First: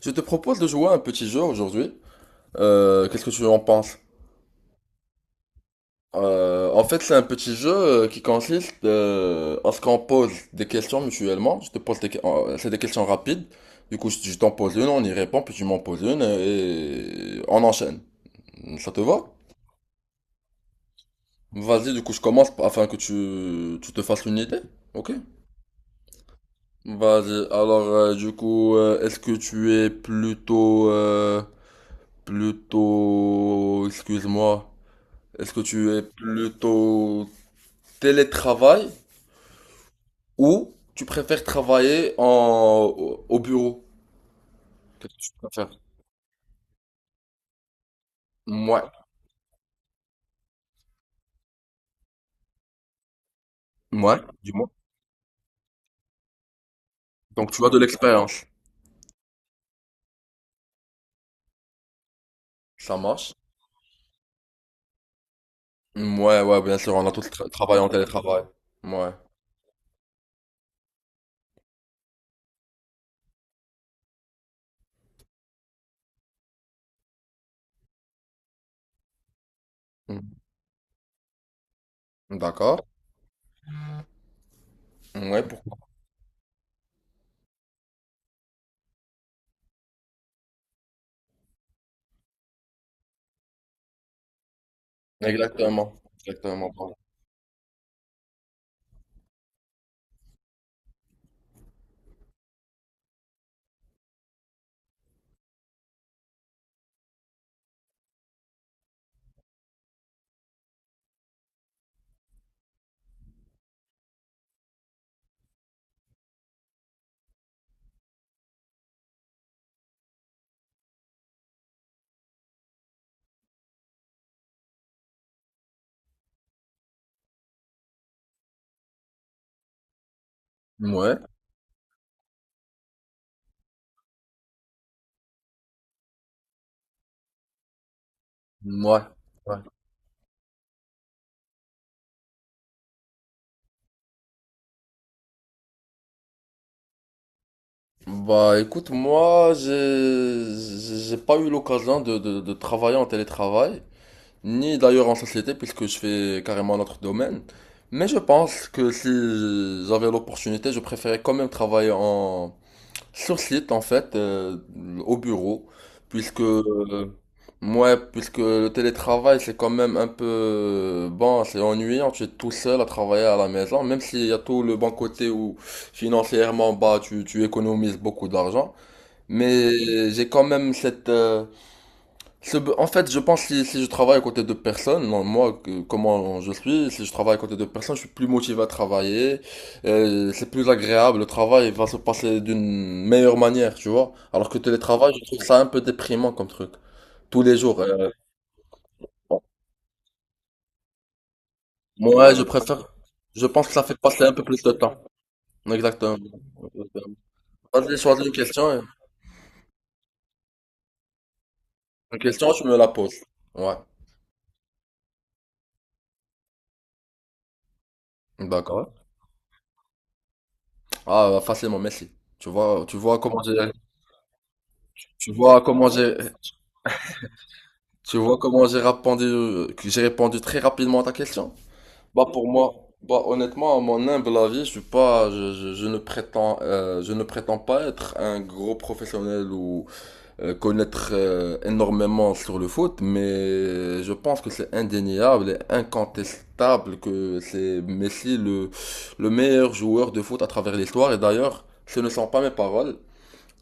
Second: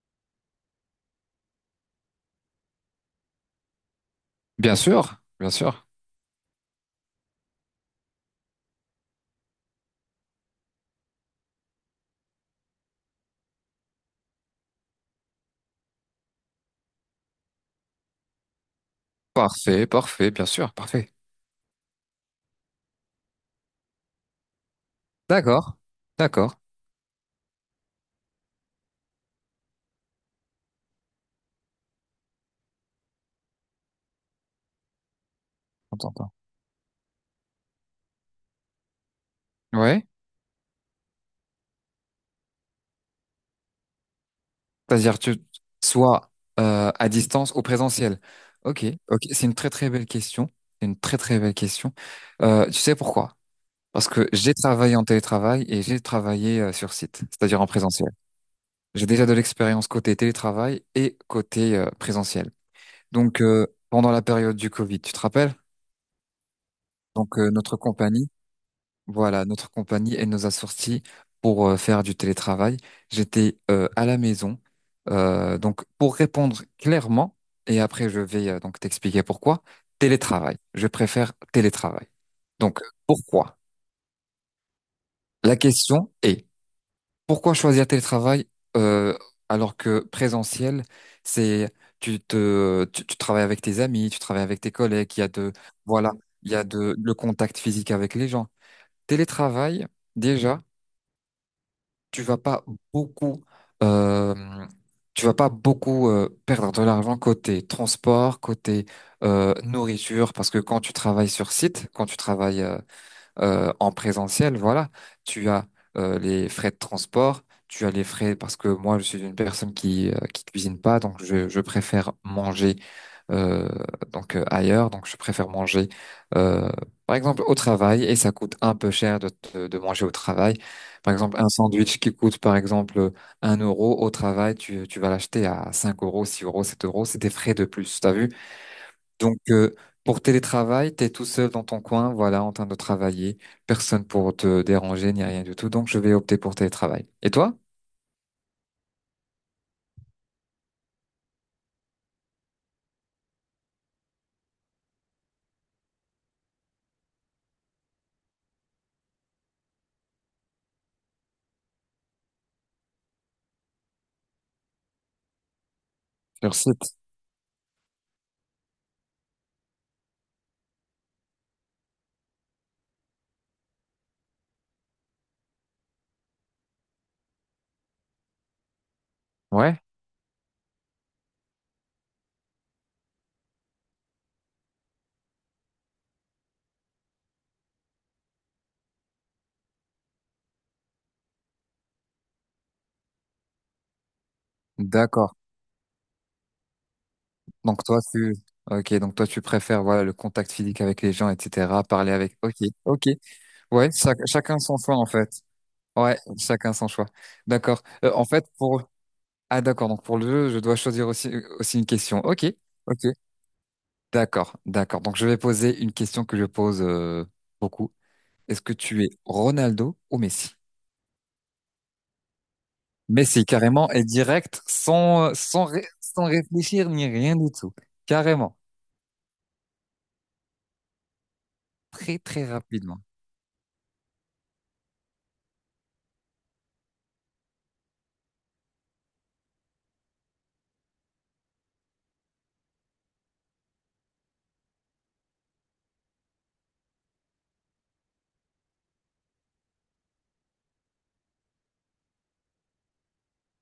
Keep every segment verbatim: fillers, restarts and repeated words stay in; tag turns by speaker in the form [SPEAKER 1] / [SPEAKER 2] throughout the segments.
[SPEAKER 1] Je te propose de jouer à un petit jeu aujourd'hui. Euh, qu'est-ce que tu en penses?
[SPEAKER 2] Bien sûr, bien sûr.
[SPEAKER 1] Euh, en fait, c'est un petit jeu euh, qui consiste euh, à ce qu'on pose des questions mutuellement. Je te pose des, que- euh, c'est des questions rapides. Du coup, je je t'en pose une, on y répond, puis tu m'en poses une et on enchaîne. Ça te va?
[SPEAKER 2] Parfait, parfait, bien sûr, parfait.
[SPEAKER 1] Vas-y, du coup, je commence afin que tu, tu te fasses une idée. Ok?
[SPEAKER 2] D'accord, d'accord.
[SPEAKER 1] Vas-y. Alors, euh, du coup, euh, est-ce que tu es plutôt, euh, plutôt, excuse-moi. Est-ce que tu
[SPEAKER 2] On
[SPEAKER 1] es
[SPEAKER 2] t'entend.
[SPEAKER 1] plutôt télétravail
[SPEAKER 2] Ouais.
[SPEAKER 1] ou tu préfères travailler en, au au bureau? Qu'est-ce
[SPEAKER 2] C'est-à-dire
[SPEAKER 1] que
[SPEAKER 2] tu
[SPEAKER 1] tu préfères?
[SPEAKER 2] soit euh, à distance ou présentiel. Ok,
[SPEAKER 1] Ouais,
[SPEAKER 2] ok. C'est une très très belle question. C'est une très très belle question. Euh, tu sais pourquoi? Parce
[SPEAKER 1] ouais,
[SPEAKER 2] que
[SPEAKER 1] du
[SPEAKER 2] j'ai
[SPEAKER 1] moins.
[SPEAKER 2] travaillé en télétravail et j'ai travaillé euh, sur site,
[SPEAKER 1] Donc
[SPEAKER 2] c'est-à-dire
[SPEAKER 1] tu
[SPEAKER 2] en
[SPEAKER 1] as de
[SPEAKER 2] présentiel.
[SPEAKER 1] l'expérience.
[SPEAKER 2] J'ai déjà de l'expérience côté télétravail et côté euh, présentiel.
[SPEAKER 1] Ça marche?
[SPEAKER 2] Donc euh, pendant la période du Covid, tu te rappelles?
[SPEAKER 1] Ouais, ouais, bien sûr, on a tous
[SPEAKER 2] Donc
[SPEAKER 1] tra-
[SPEAKER 2] euh, notre
[SPEAKER 1] travaillé en
[SPEAKER 2] compagnie
[SPEAKER 1] télétravail. Ouais.
[SPEAKER 2] Voilà, notre compagnie, elle nous a sortis pour euh, faire du télétravail. J'étais euh, à la maison. Euh, donc, pour répondre clairement, et après je vais euh, donc t'expliquer pourquoi, télétravail. Je préfère télétravail.
[SPEAKER 1] Mm.
[SPEAKER 2] Donc,
[SPEAKER 1] D'accord.
[SPEAKER 2] pourquoi?
[SPEAKER 1] Ouais,
[SPEAKER 2] La
[SPEAKER 1] pourquoi?
[SPEAKER 2] question est, pourquoi choisir télétravail euh, alors que présentiel, c'est tu te tu, tu travailles avec tes amis, tu travailles avec tes collègues, il y a de
[SPEAKER 1] Exactement.
[SPEAKER 2] voilà, il y a
[SPEAKER 1] Exactement. Pardon.
[SPEAKER 2] de le contact physique avec les gens. Télétravail, déjà. tu vas pas beaucoup euh, tu vas pas beaucoup euh, perdre de l'argent côté transport, côté euh, nourriture, parce que quand tu travailles sur site, quand tu travailles euh, euh, en présentiel, voilà, tu as euh, les frais de transport, tu as les frais parce que moi, je suis une personne qui euh, qui cuisine pas, donc je, je préfère manger euh, donc euh, ailleurs, donc je préfère manger euh, par exemple au travail et ça coûte un peu cher de te- de manger au travail. Par
[SPEAKER 1] Ouais.
[SPEAKER 2] exemple, un sandwich qui coûte par exemple un euro au travail, tu, tu vas l'acheter à cinq euros, six euros, sept euros, c'est des frais de plus. T'as vu?
[SPEAKER 1] Ouais.
[SPEAKER 2] Donc,
[SPEAKER 1] Ouais.
[SPEAKER 2] euh, pour télétravail, t'es tout seul dans ton coin, voilà, en train de travailler, personne pour te déranger ni rien du tout. Donc, je vais opter pour télétravail. Et toi?
[SPEAKER 1] Bah écoute, moi, j'ai j'ai j'ai pas eu l'occasion de, de, de travailler en télétravail, ni d'ailleurs en société puisque je fais carrément un autre domaine. Mais je pense que si j'avais l'opportunité, je préférais quand même travailler en sur site en fait euh, au bureau puisque
[SPEAKER 2] Sur site.
[SPEAKER 1] euh, ouais, puisque le télétravail c'est quand même un peu euh, bon, c'est ennuyant, tu es tout seul à travailler à la maison même s'il y a tout le bon côté où financièrement bah tu tu économises beaucoup d'argent,
[SPEAKER 2] Ouais,
[SPEAKER 1] mais j'ai quand même cette euh, c'est- en fait, je pense que si, si je travaille à côté de personnes, non, moi, que- comment je suis, si je travaille à côté de personnes, je suis plus motivé à travailler, euh, c'est plus agréable, le travail va se passer d'une meilleure manière, tu vois. Alors que télétravail, je
[SPEAKER 2] d'accord.
[SPEAKER 1] trouve ça un peu déprimant comme truc, tous les jours.
[SPEAKER 2] Donc toi
[SPEAKER 1] euh,
[SPEAKER 2] tu, ok, donc toi tu préfères voilà le contact physique avec les gens, et cetera. Parler
[SPEAKER 1] Moi,
[SPEAKER 2] avec,
[SPEAKER 1] je
[SPEAKER 2] ok,
[SPEAKER 1] préfère,
[SPEAKER 2] ok.
[SPEAKER 1] je pense que ça
[SPEAKER 2] Ouais,
[SPEAKER 1] fait
[SPEAKER 2] chac-
[SPEAKER 1] passer un peu
[SPEAKER 2] chacun
[SPEAKER 1] plus de
[SPEAKER 2] son choix
[SPEAKER 1] temps.
[SPEAKER 2] en fait.
[SPEAKER 1] Exactement.
[SPEAKER 2] Ouais, chacun son choix. D'accord.
[SPEAKER 1] Vas-y,
[SPEAKER 2] Euh,
[SPEAKER 1] choisis
[SPEAKER 2] en
[SPEAKER 1] une
[SPEAKER 2] fait
[SPEAKER 1] question, et-
[SPEAKER 2] pour, ah d'accord. Donc pour le jeu, je dois choisir aussi euh, aussi une
[SPEAKER 1] Une
[SPEAKER 2] question. Ok,
[SPEAKER 1] question, tu me la
[SPEAKER 2] ok.
[SPEAKER 1] poses. Ouais,
[SPEAKER 2] D'accord, d'accord. Donc je vais poser une question que je pose euh, beaucoup. Est-ce que
[SPEAKER 1] d'accord.
[SPEAKER 2] tu es Ronaldo ou Messi?
[SPEAKER 1] Ah, facilement, merci. Tu vois, tu vois comment
[SPEAKER 2] Messi,
[SPEAKER 1] j'ai,
[SPEAKER 2] carrément, et direct, sans,
[SPEAKER 1] tu
[SPEAKER 2] euh,
[SPEAKER 1] vois
[SPEAKER 2] sans, ré-
[SPEAKER 1] comment j'ai,
[SPEAKER 2] sans réfléchir ni rien du tout.
[SPEAKER 1] tu vois
[SPEAKER 2] Carrément.
[SPEAKER 1] comment j'ai répondu, que j'ai répondu très rapidement à ta question?
[SPEAKER 2] Très,
[SPEAKER 1] Bah
[SPEAKER 2] très
[SPEAKER 1] pour moi,
[SPEAKER 2] rapidement.
[SPEAKER 1] bah honnêtement, à mon humble avis, je suis pas, je, je- je ne prétends, euh, je ne prétends pas être un gros professionnel ou euh, connaître euh, énormément sur le foot, mais je pense que c'est indéniable et incontestable que c'est Messi le le meilleur joueur de foot à travers l'histoire. Et d'ailleurs, ce ne sont pas mes paroles.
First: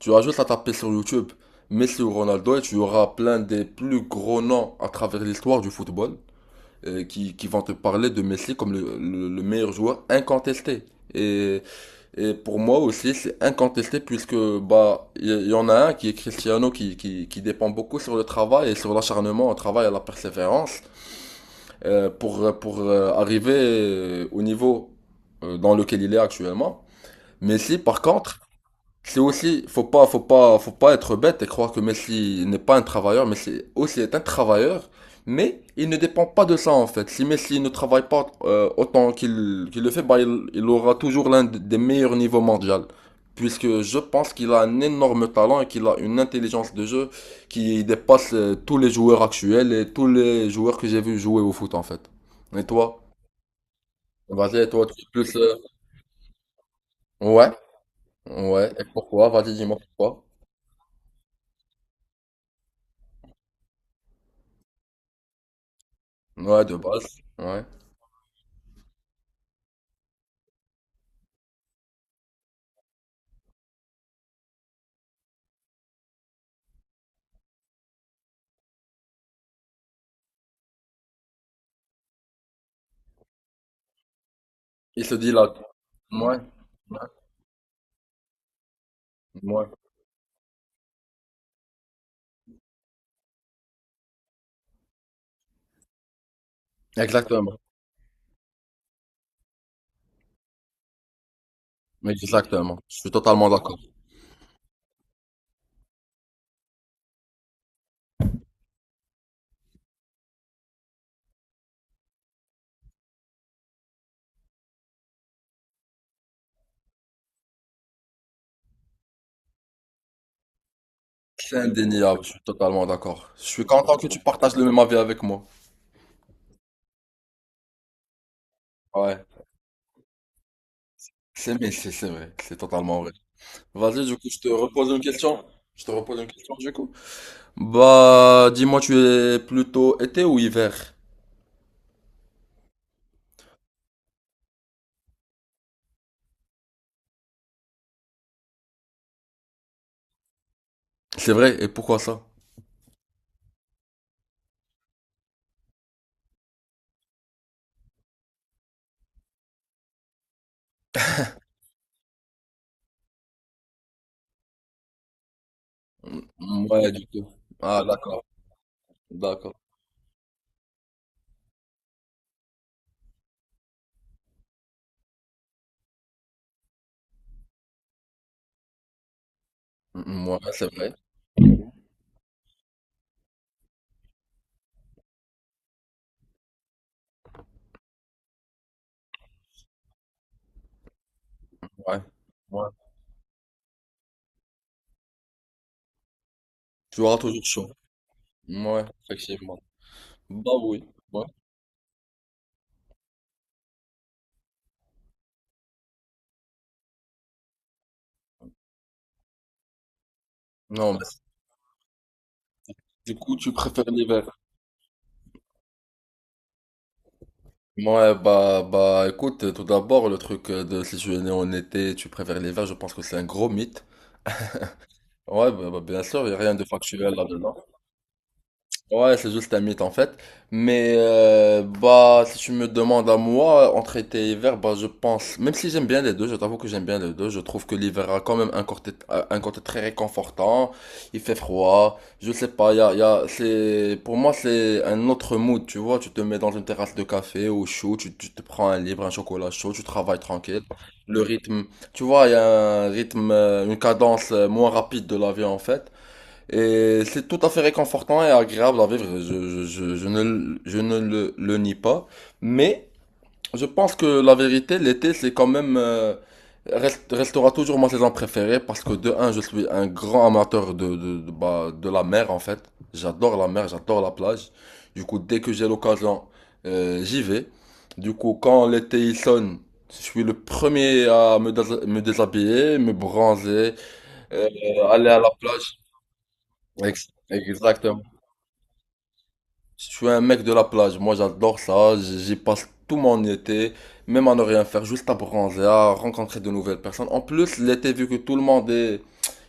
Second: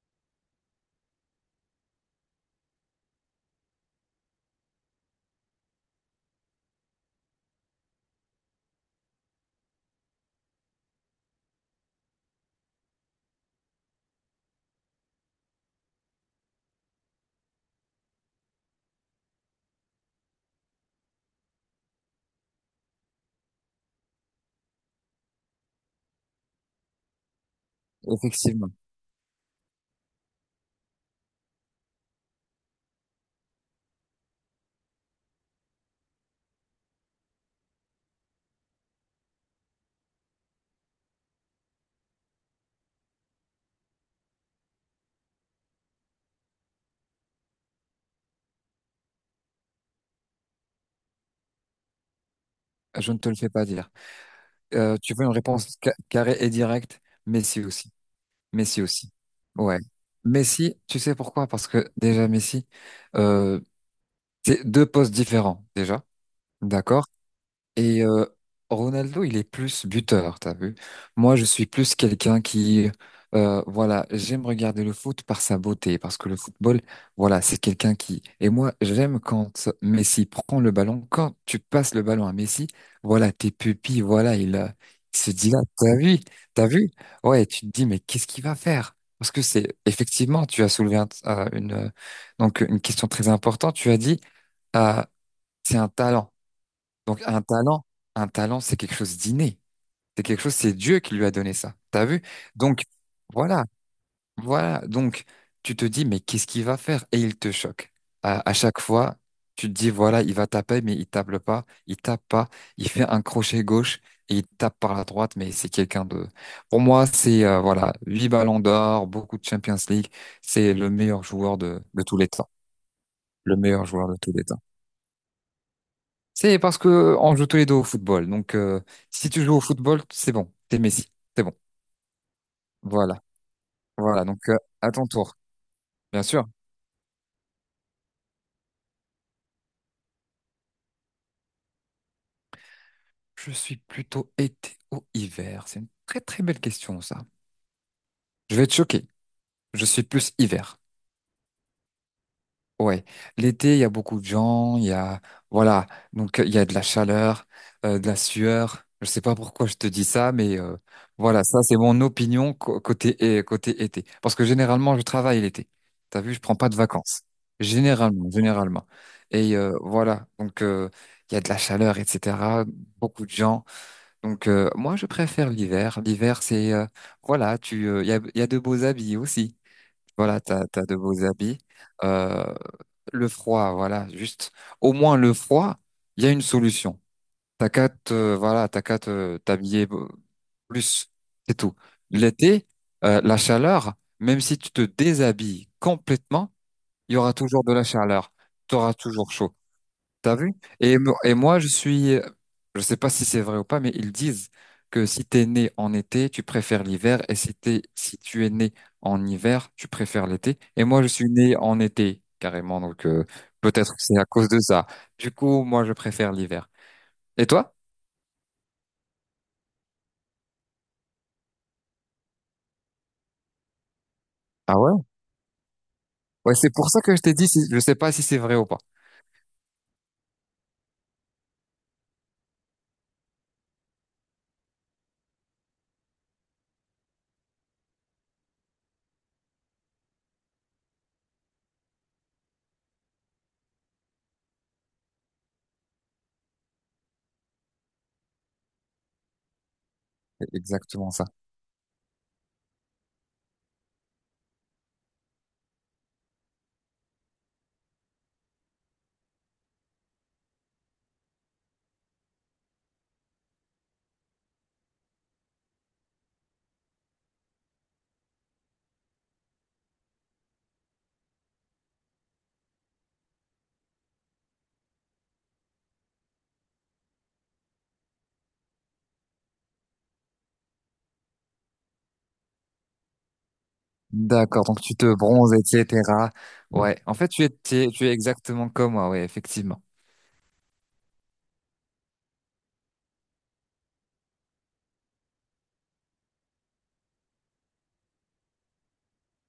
[SPEAKER 1] Tu as juste à taper sur YouTube Messi ou Ronaldo et tu auras plein des plus gros noms à travers l'histoire du football euh, qui, qui vont te parler de Messi comme le, le- le meilleur joueur incontesté. Et, et pour moi aussi, c'est incontesté puisque bah il y, y en a un qui est Cristiano qui, qui, qui dépend beaucoup sur le travail et sur l'acharnement au travail et à la persévérance, euh, pour, pour euh, arriver euh, au niveau euh, dans lequel il est actuellement. Messi, par contre,
[SPEAKER 2] Effectivement.
[SPEAKER 1] c'est aussi, faut pas, faut pas, faut pas être bête et croire que Messi n'est pas un travailleur. Messi aussi est un travailleur, mais il ne dépend pas de ça en fait. Si Messi ne travaille pas euh, autant qu'il qu'il le fait, bah, il, il aura toujours l'un d- des meilleurs niveaux mondiaux. Puisque je pense qu'il a un énorme talent et qu'il a une intelligence de jeu qui dépasse euh, tous les joueurs actuels et tous les joueurs que j'ai vu jouer au foot en fait. Et toi?
[SPEAKER 2] Je ne te le fais pas dire.
[SPEAKER 1] Vas-y, et toi,
[SPEAKER 2] Euh,
[SPEAKER 1] tu es
[SPEAKER 2] tu veux une
[SPEAKER 1] plus... euh,
[SPEAKER 2] réponse ca- carrée et directe?
[SPEAKER 1] Ouais,
[SPEAKER 2] Messi aussi.
[SPEAKER 1] ouais.
[SPEAKER 2] Messi
[SPEAKER 1] Et
[SPEAKER 2] aussi.
[SPEAKER 1] pourquoi? Vas-y, dis-moi
[SPEAKER 2] Ouais.
[SPEAKER 1] pourquoi.
[SPEAKER 2] Messi, tu sais pourquoi? Parce que déjà, Messi, euh, c'est deux postes différents, déjà.
[SPEAKER 1] Ouais, de
[SPEAKER 2] D'accord?
[SPEAKER 1] base. Ouais.
[SPEAKER 2] Et euh, Ronaldo, il est plus buteur, t'as vu? Moi, je suis plus quelqu'un qui, euh, voilà, j'aime regarder le foot par sa beauté, parce que le football, voilà, c'est quelqu'un qui... Et moi, j'aime quand Messi prend le ballon, quand tu passes le ballon à Messi, voilà, tes pupilles, voilà, il, euh,
[SPEAKER 1] Il se
[SPEAKER 2] il se
[SPEAKER 1] dit
[SPEAKER 2] dit
[SPEAKER 1] là.
[SPEAKER 2] là, t'as vu,
[SPEAKER 1] Ouais,
[SPEAKER 2] t'as vu? Ouais, tu te dis, mais qu'est-ce qu'il va faire? Parce que
[SPEAKER 1] ouais.
[SPEAKER 2] c'est, effectivement, tu as soulevé un- euh, une, euh, donc, une question très importante, tu as dit, euh, c'est un talent. Donc un
[SPEAKER 1] Exactement.
[SPEAKER 2] talent, un talent, c'est quelque chose d'inné. C'est quelque chose, c'est Dieu qui lui a donné ça. T'as vu?
[SPEAKER 1] Exactement.
[SPEAKER 2] Donc
[SPEAKER 1] Je suis totalement
[SPEAKER 2] voilà,
[SPEAKER 1] d'accord.
[SPEAKER 2] voilà. Donc tu te dis, mais qu'est-ce qu'il va faire? Et il te choque. À, à chaque fois, tu te dis, voilà, il va taper, mais il tape pas, il tape pas, il fait un crochet gauche et il tape par la droite, mais c'est quelqu'un de. Pour moi, c'est euh, voilà, huit ballons d'or, beaucoup de Champions League, c'est le meilleur joueur
[SPEAKER 1] C'est
[SPEAKER 2] de, de tous
[SPEAKER 1] indéniable,
[SPEAKER 2] les
[SPEAKER 1] je suis
[SPEAKER 2] temps.
[SPEAKER 1] totalement d'accord. Je
[SPEAKER 2] Le
[SPEAKER 1] suis
[SPEAKER 2] meilleur
[SPEAKER 1] content que
[SPEAKER 2] joueur de
[SPEAKER 1] tu
[SPEAKER 2] tous les
[SPEAKER 1] partages
[SPEAKER 2] temps.
[SPEAKER 1] le même avis avec moi.
[SPEAKER 2] C'est parce que on joue tous les deux au football. Donc, euh,
[SPEAKER 1] Ouais.
[SPEAKER 2] si tu joues au football, c'est bon. T'es Messi. C'est bon.
[SPEAKER 1] C'est mais c'est c'est vrai, c'est totalement vrai.
[SPEAKER 2] Voilà.
[SPEAKER 1] Vas-y, du
[SPEAKER 2] Voilà.
[SPEAKER 1] coup, je
[SPEAKER 2] Donc,
[SPEAKER 1] te
[SPEAKER 2] euh,
[SPEAKER 1] repose
[SPEAKER 2] à
[SPEAKER 1] une
[SPEAKER 2] ton tour.
[SPEAKER 1] question. Je te repose
[SPEAKER 2] Bien
[SPEAKER 1] une
[SPEAKER 2] sûr.
[SPEAKER 1] question, du coup. Bah, dis-moi, tu es plutôt été ou hiver?
[SPEAKER 2] Je suis plutôt été ou hiver. C'est une très très belle question, ça. Je vais te choquer. Je suis plus hiver.
[SPEAKER 1] C'est vrai, et pourquoi ça?
[SPEAKER 2] Ouais, l'été, il y a beaucoup de gens, il y a, voilà, donc euh, il y a de la chaleur, euh, de la sueur. Je sais pas pourquoi je te dis ça, mais euh, voilà, ça c'est mon opinion co- côté, euh, côté été. Parce que généralement, je travaille l'été. T'as vu, je prends pas de
[SPEAKER 1] Ouais, du
[SPEAKER 2] vacances.
[SPEAKER 1] coup. Ah, d'accord,
[SPEAKER 2] Généralement, généralement.
[SPEAKER 1] d'accord.
[SPEAKER 2] Et euh, voilà, donc euh, il y a de la chaleur, et cetera. Beaucoup de gens. Donc euh, moi, je préfère l'hiver. L'hiver, c'est, euh, voilà, tu, euh, il y a, il y a de beaux habits aussi.
[SPEAKER 1] Mm, mm, ouais,
[SPEAKER 2] Voilà, t'as,
[SPEAKER 1] c'est
[SPEAKER 2] t'as
[SPEAKER 1] vrai.
[SPEAKER 2] de beaux habits. Euh, le froid, voilà, juste au moins le froid, il y a une solution. T'as qu'à te, euh, voilà, t'as qu'à te- t'habiller euh, plus, c'est tout.
[SPEAKER 1] Ouais,
[SPEAKER 2] L'été,
[SPEAKER 1] ouais.
[SPEAKER 2] euh, la chaleur, même si tu te déshabilles complètement,
[SPEAKER 1] Tu
[SPEAKER 2] il y
[SPEAKER 1] auras
[SPEAKER 2] aura
[SPEAKER 1] toujours
[SPEAKER 2] toujours
[SPEAKER 1] chaud.
[SPEAKER 2] de la chaleur, tu
[SPEAKER 1] Ouais,
[SPEAKER 2] auras toujours chaud.
[SPEAKER 1] effectivement.
[SPEAKER 2] T'as
[SPEAKER 1] Bah
[SPEAKER 2] vu?
[SPEAKER 1] oui,
[SPEAKER 2] Et, mo-
[SPEAKER 1] ouais.
[SPEAKER 2] et moi, je suis, je sais pas si c'est vrai ou pas, mais ils disent que si t'es né en été, tu préfères l'hiver, et si t'es, si tu es né en hiver, tu préfères l'été. Et
[SPEAKER 1] Non,
[SPEAKER 2] moi,
[SPEAKER 1] mais
[SPEAKER 2] je suis né en été, carrément, donc
[SPEAKER 1] Du
[SPEAKER 2] euh,
[SPEAKER 1] coup, tu préfères
[SPEAKER 2] peut-être que c'est à
[SPEAKER 1] l'hiver.
[SPEAKER 2] cause de ça. Du coup, moi, je préfère l'hiver. Et toi?
[SPEAKER 1] Ouais, bah, bah, écoute, tout d'abord, le truc euh, de si tu es né en été, tu préfères l'hiver, je pense que c'est un gros mythe.
[SPEAKER 2] Ah ouais?
[SPEAKER 1] Ouais, bah, bah, bien sûr, il n'y a rien
[SPEAKER 2] Ouais,
[SPEAKER 1] de
[SPEAKER 2] c'est pour ça
[SPEAKER 1] factuel
[SPEAKER 2] que je t'ai dit,
[SPEAKER 1] là-dedans.
[SPEAKER 2] si- je sais pas si c'est vrai ou pas.
[SPEAKER 1] Ouais, c'est juste un mythe en fait. Mais euh, bah, si tu me demandes à moi, entre été et hiver, bah, je pense, même si j'aime bien les deux, je t'avoue que j'aime bien les deux, je trouve que l'hiver a quand même un côté, euh, un côté très réconfortant, il fait froid, je sais pas, y a, y a, c'est, pour moi, c'est un autre mood, tu vois, tu te mets dans une terrasse de café au chaud, tu, tu te prends un livre, un chocolat chaud, tu travailles
[SPEAKER 2] C'est
[SPEAKER 1] tranquille,
[SPEAKER 2] exactement
[SPEAKER 1] le
[SPEAKER 2] ça.
[SPEAKER 1] rythme, tu vois, il y a un rythme, euh, une cadence euh, moins rapide de la vie en fait. Et c'est tout à fait réconfortant et agréable à vivre. Je, je, je, je ne, le- je ne le, le nie pas. Mais je pense que la vérité, l'été, c'est quand même... euh, reste- restera toujours ma saison préférée parce que de un, je suis un grand amateur de, de, de, bah, de la mer en fait. J'adore la mer, j'adore la plage. Du coup, dès que j'ai l'occasion, euh, j'y vais. Du coup, quand l'été il sonne, je suis le premier à me, dés- me déshabiller, me bronzer, euh,
[SPEAKER 2] D'accord, donc tu te
[SPEAKER 1] aller à la
[SPEAKER 2] bronzes,
[SPEAKER 1] plage.
[SPEAKER 2] et cetera. Ouais,
[SPEAKER 1] Ex-
[SPEAKER 2] en fait, tu es, tu es,
[SPEAKER 1] Exactement.
[SPEAKER 2] tu es exactement comme moi, ouais, effectivement.
[SPEAKER 1] Je suis un mec de la plage, moi j'adore ça, j'y passe tout mon été, même à ne rien faire, juste à bronzer, à rencontrer de nouvelles personnes. En plus, l'été, vu que tout le monde est...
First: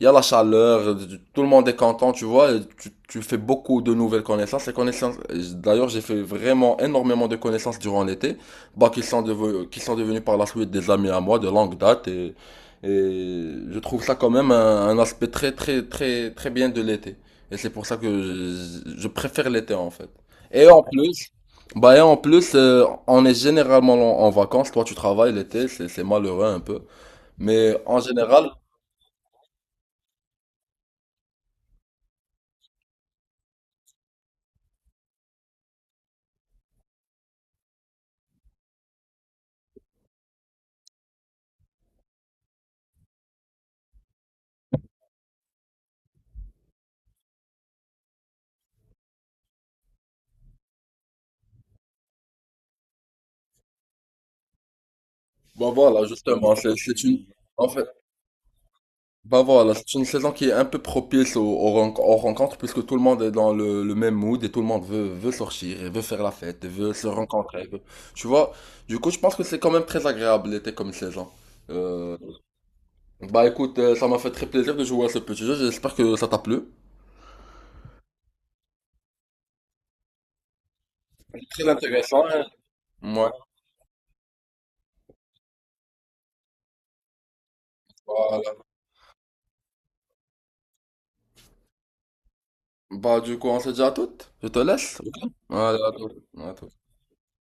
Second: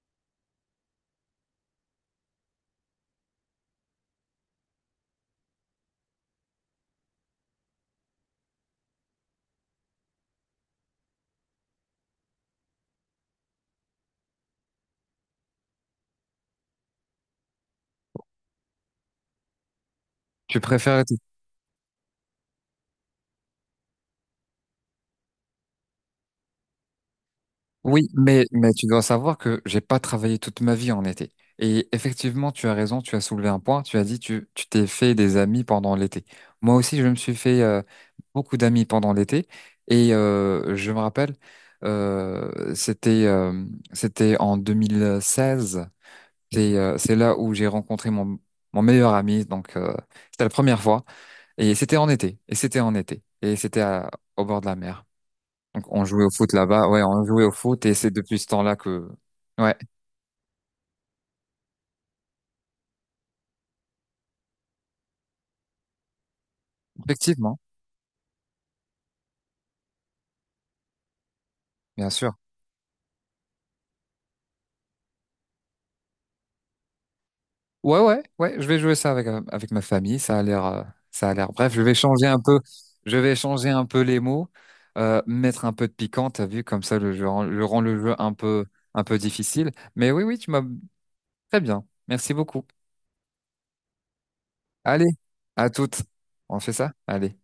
[SPEAKER 1] Il y a la chaleur, tout le monde est content, tu vois, et tu, tu fais beaucoup de nouvelles connaissances. Les connaissances, d'ailleurs, j'ai fait vraiment énormément de connaissances durant l'été, bah, qui sont devenus, qui sont devenus par la suite des amis à moi de longue date. Et, et je trouve ça quand même un, un aspect très, très, très, très bien de l'été. Et c'est pour ça que je, je préfère l'été, en fait.
[SPEAKER 2] Tu
[SPEAKER 1] Et en
[SPEAKER 2] préfères.
[SPEAKER 1] plus, bah et en plus, euh, on est généralement en, en vacances. Toi, tu travailles l'été, c'est c'est malheureux un peu. Mais en
[SPEAKER 2] Oui, mais,
[SPEAKER 1] général,
[SPEAKER 2] mais tu dois savoir que j'ai pas travaillé toute ma vie en été. Et effectivement, tu as raison, tu as soulevé un point, tu as dit tu tu t'es fait des amis pendant l'été. Moi aussi, je me suis fait euh, beaucoup d'amis pendant l'été. Et euh, je me rappelle, euh, c'était euh, c'était en deux mille seize. C'est euh, c'est là où j'ai rencontré mon, mon meilleur ami. Donc, euh, c'était la première fois. Et c'était en été. Et c'était en été. Et c'était à- au bord de la mer.
[SPEAKER 1] bah
[SPEAKER 2] Donc on
[SPEAKER 1] voilà,
[SPEAKER 2] jouait au foot
[SPEAKER 1] justement, c'est
[SPEAKER 2] là-bas, ouais,
[SPEAKER 1] c'est
[SPEAKER 2] on
[SPEAKER 1] une,
[SPEAKER 2] jouait au
[SPEAKER 1] en fait,
[SPEAKER 2] foot et c'est depuis ce temps-là que,
[SPEAKER 1] bah voilà,
[SPEAKER 2] ouais,
[SPEAKER 1] c'est une saison qui est un peu propice aux, aux ren- aux rencontres puisque tout le monde est dans le, le même mood et tout le monde veut veut sortir et veut faire la fête, et veut se
[SPEAKER 2] effectivement,
[SPEAKER 1] rencontrer. veut- Tu vois, du coup, je pense que c'est quand même très agréable l'été comme saison.
[SPEAKER 2] bien
[SPEAKER 1] Euh,
[SPEAKER 2] sûr.
[SPEAKER 1] Bah écoute, euh, ça m'a fait très plaisir de jouer à ce petit jeu. J'espère que ça t'a plu.
[SPEAKER 2] Ouais, ouais, ouais, je vais jouer ça avec euh, avec ma famille. Ça a l'air, euh, ça a l'air.
[SPEAKER 1] Très
[SPEAKER 2] Bref, je vais
[SPEAKER 1] intéressant,
[SPEAKER 2] changer un
[SPEAKER 1] hein.
[SPEAKER 2] peu, je
[SPEAKER 1] Ouais.
[SPEAKER 2] vais changer un peu les mots, euh, mettre un peu de piquant. T'as vu, comme ça, le jeu, rend- je rends le jeu un
[SPEAKER 1] Voilà.
[SPEAKER 2] peu, un peu difficile. Mais oui, oui, tu m'as très bien. Merci beaucoup.
[SPEAKER 1] Bah, du coup, on se dit à toutes. Je te laisse.
[SPEAKER 2] Allez,
[SPEAKER 1] Ok.
[SPEAKER 2] à
[SPEAKER 1] Allez, à
[SPEAKER 2] toutes.
[SPEAKER 1] toutes. À
[SPEAKER 2] On fait
[SPEAKER 1] toutes.
[SPEAKER 2] ça? Allez.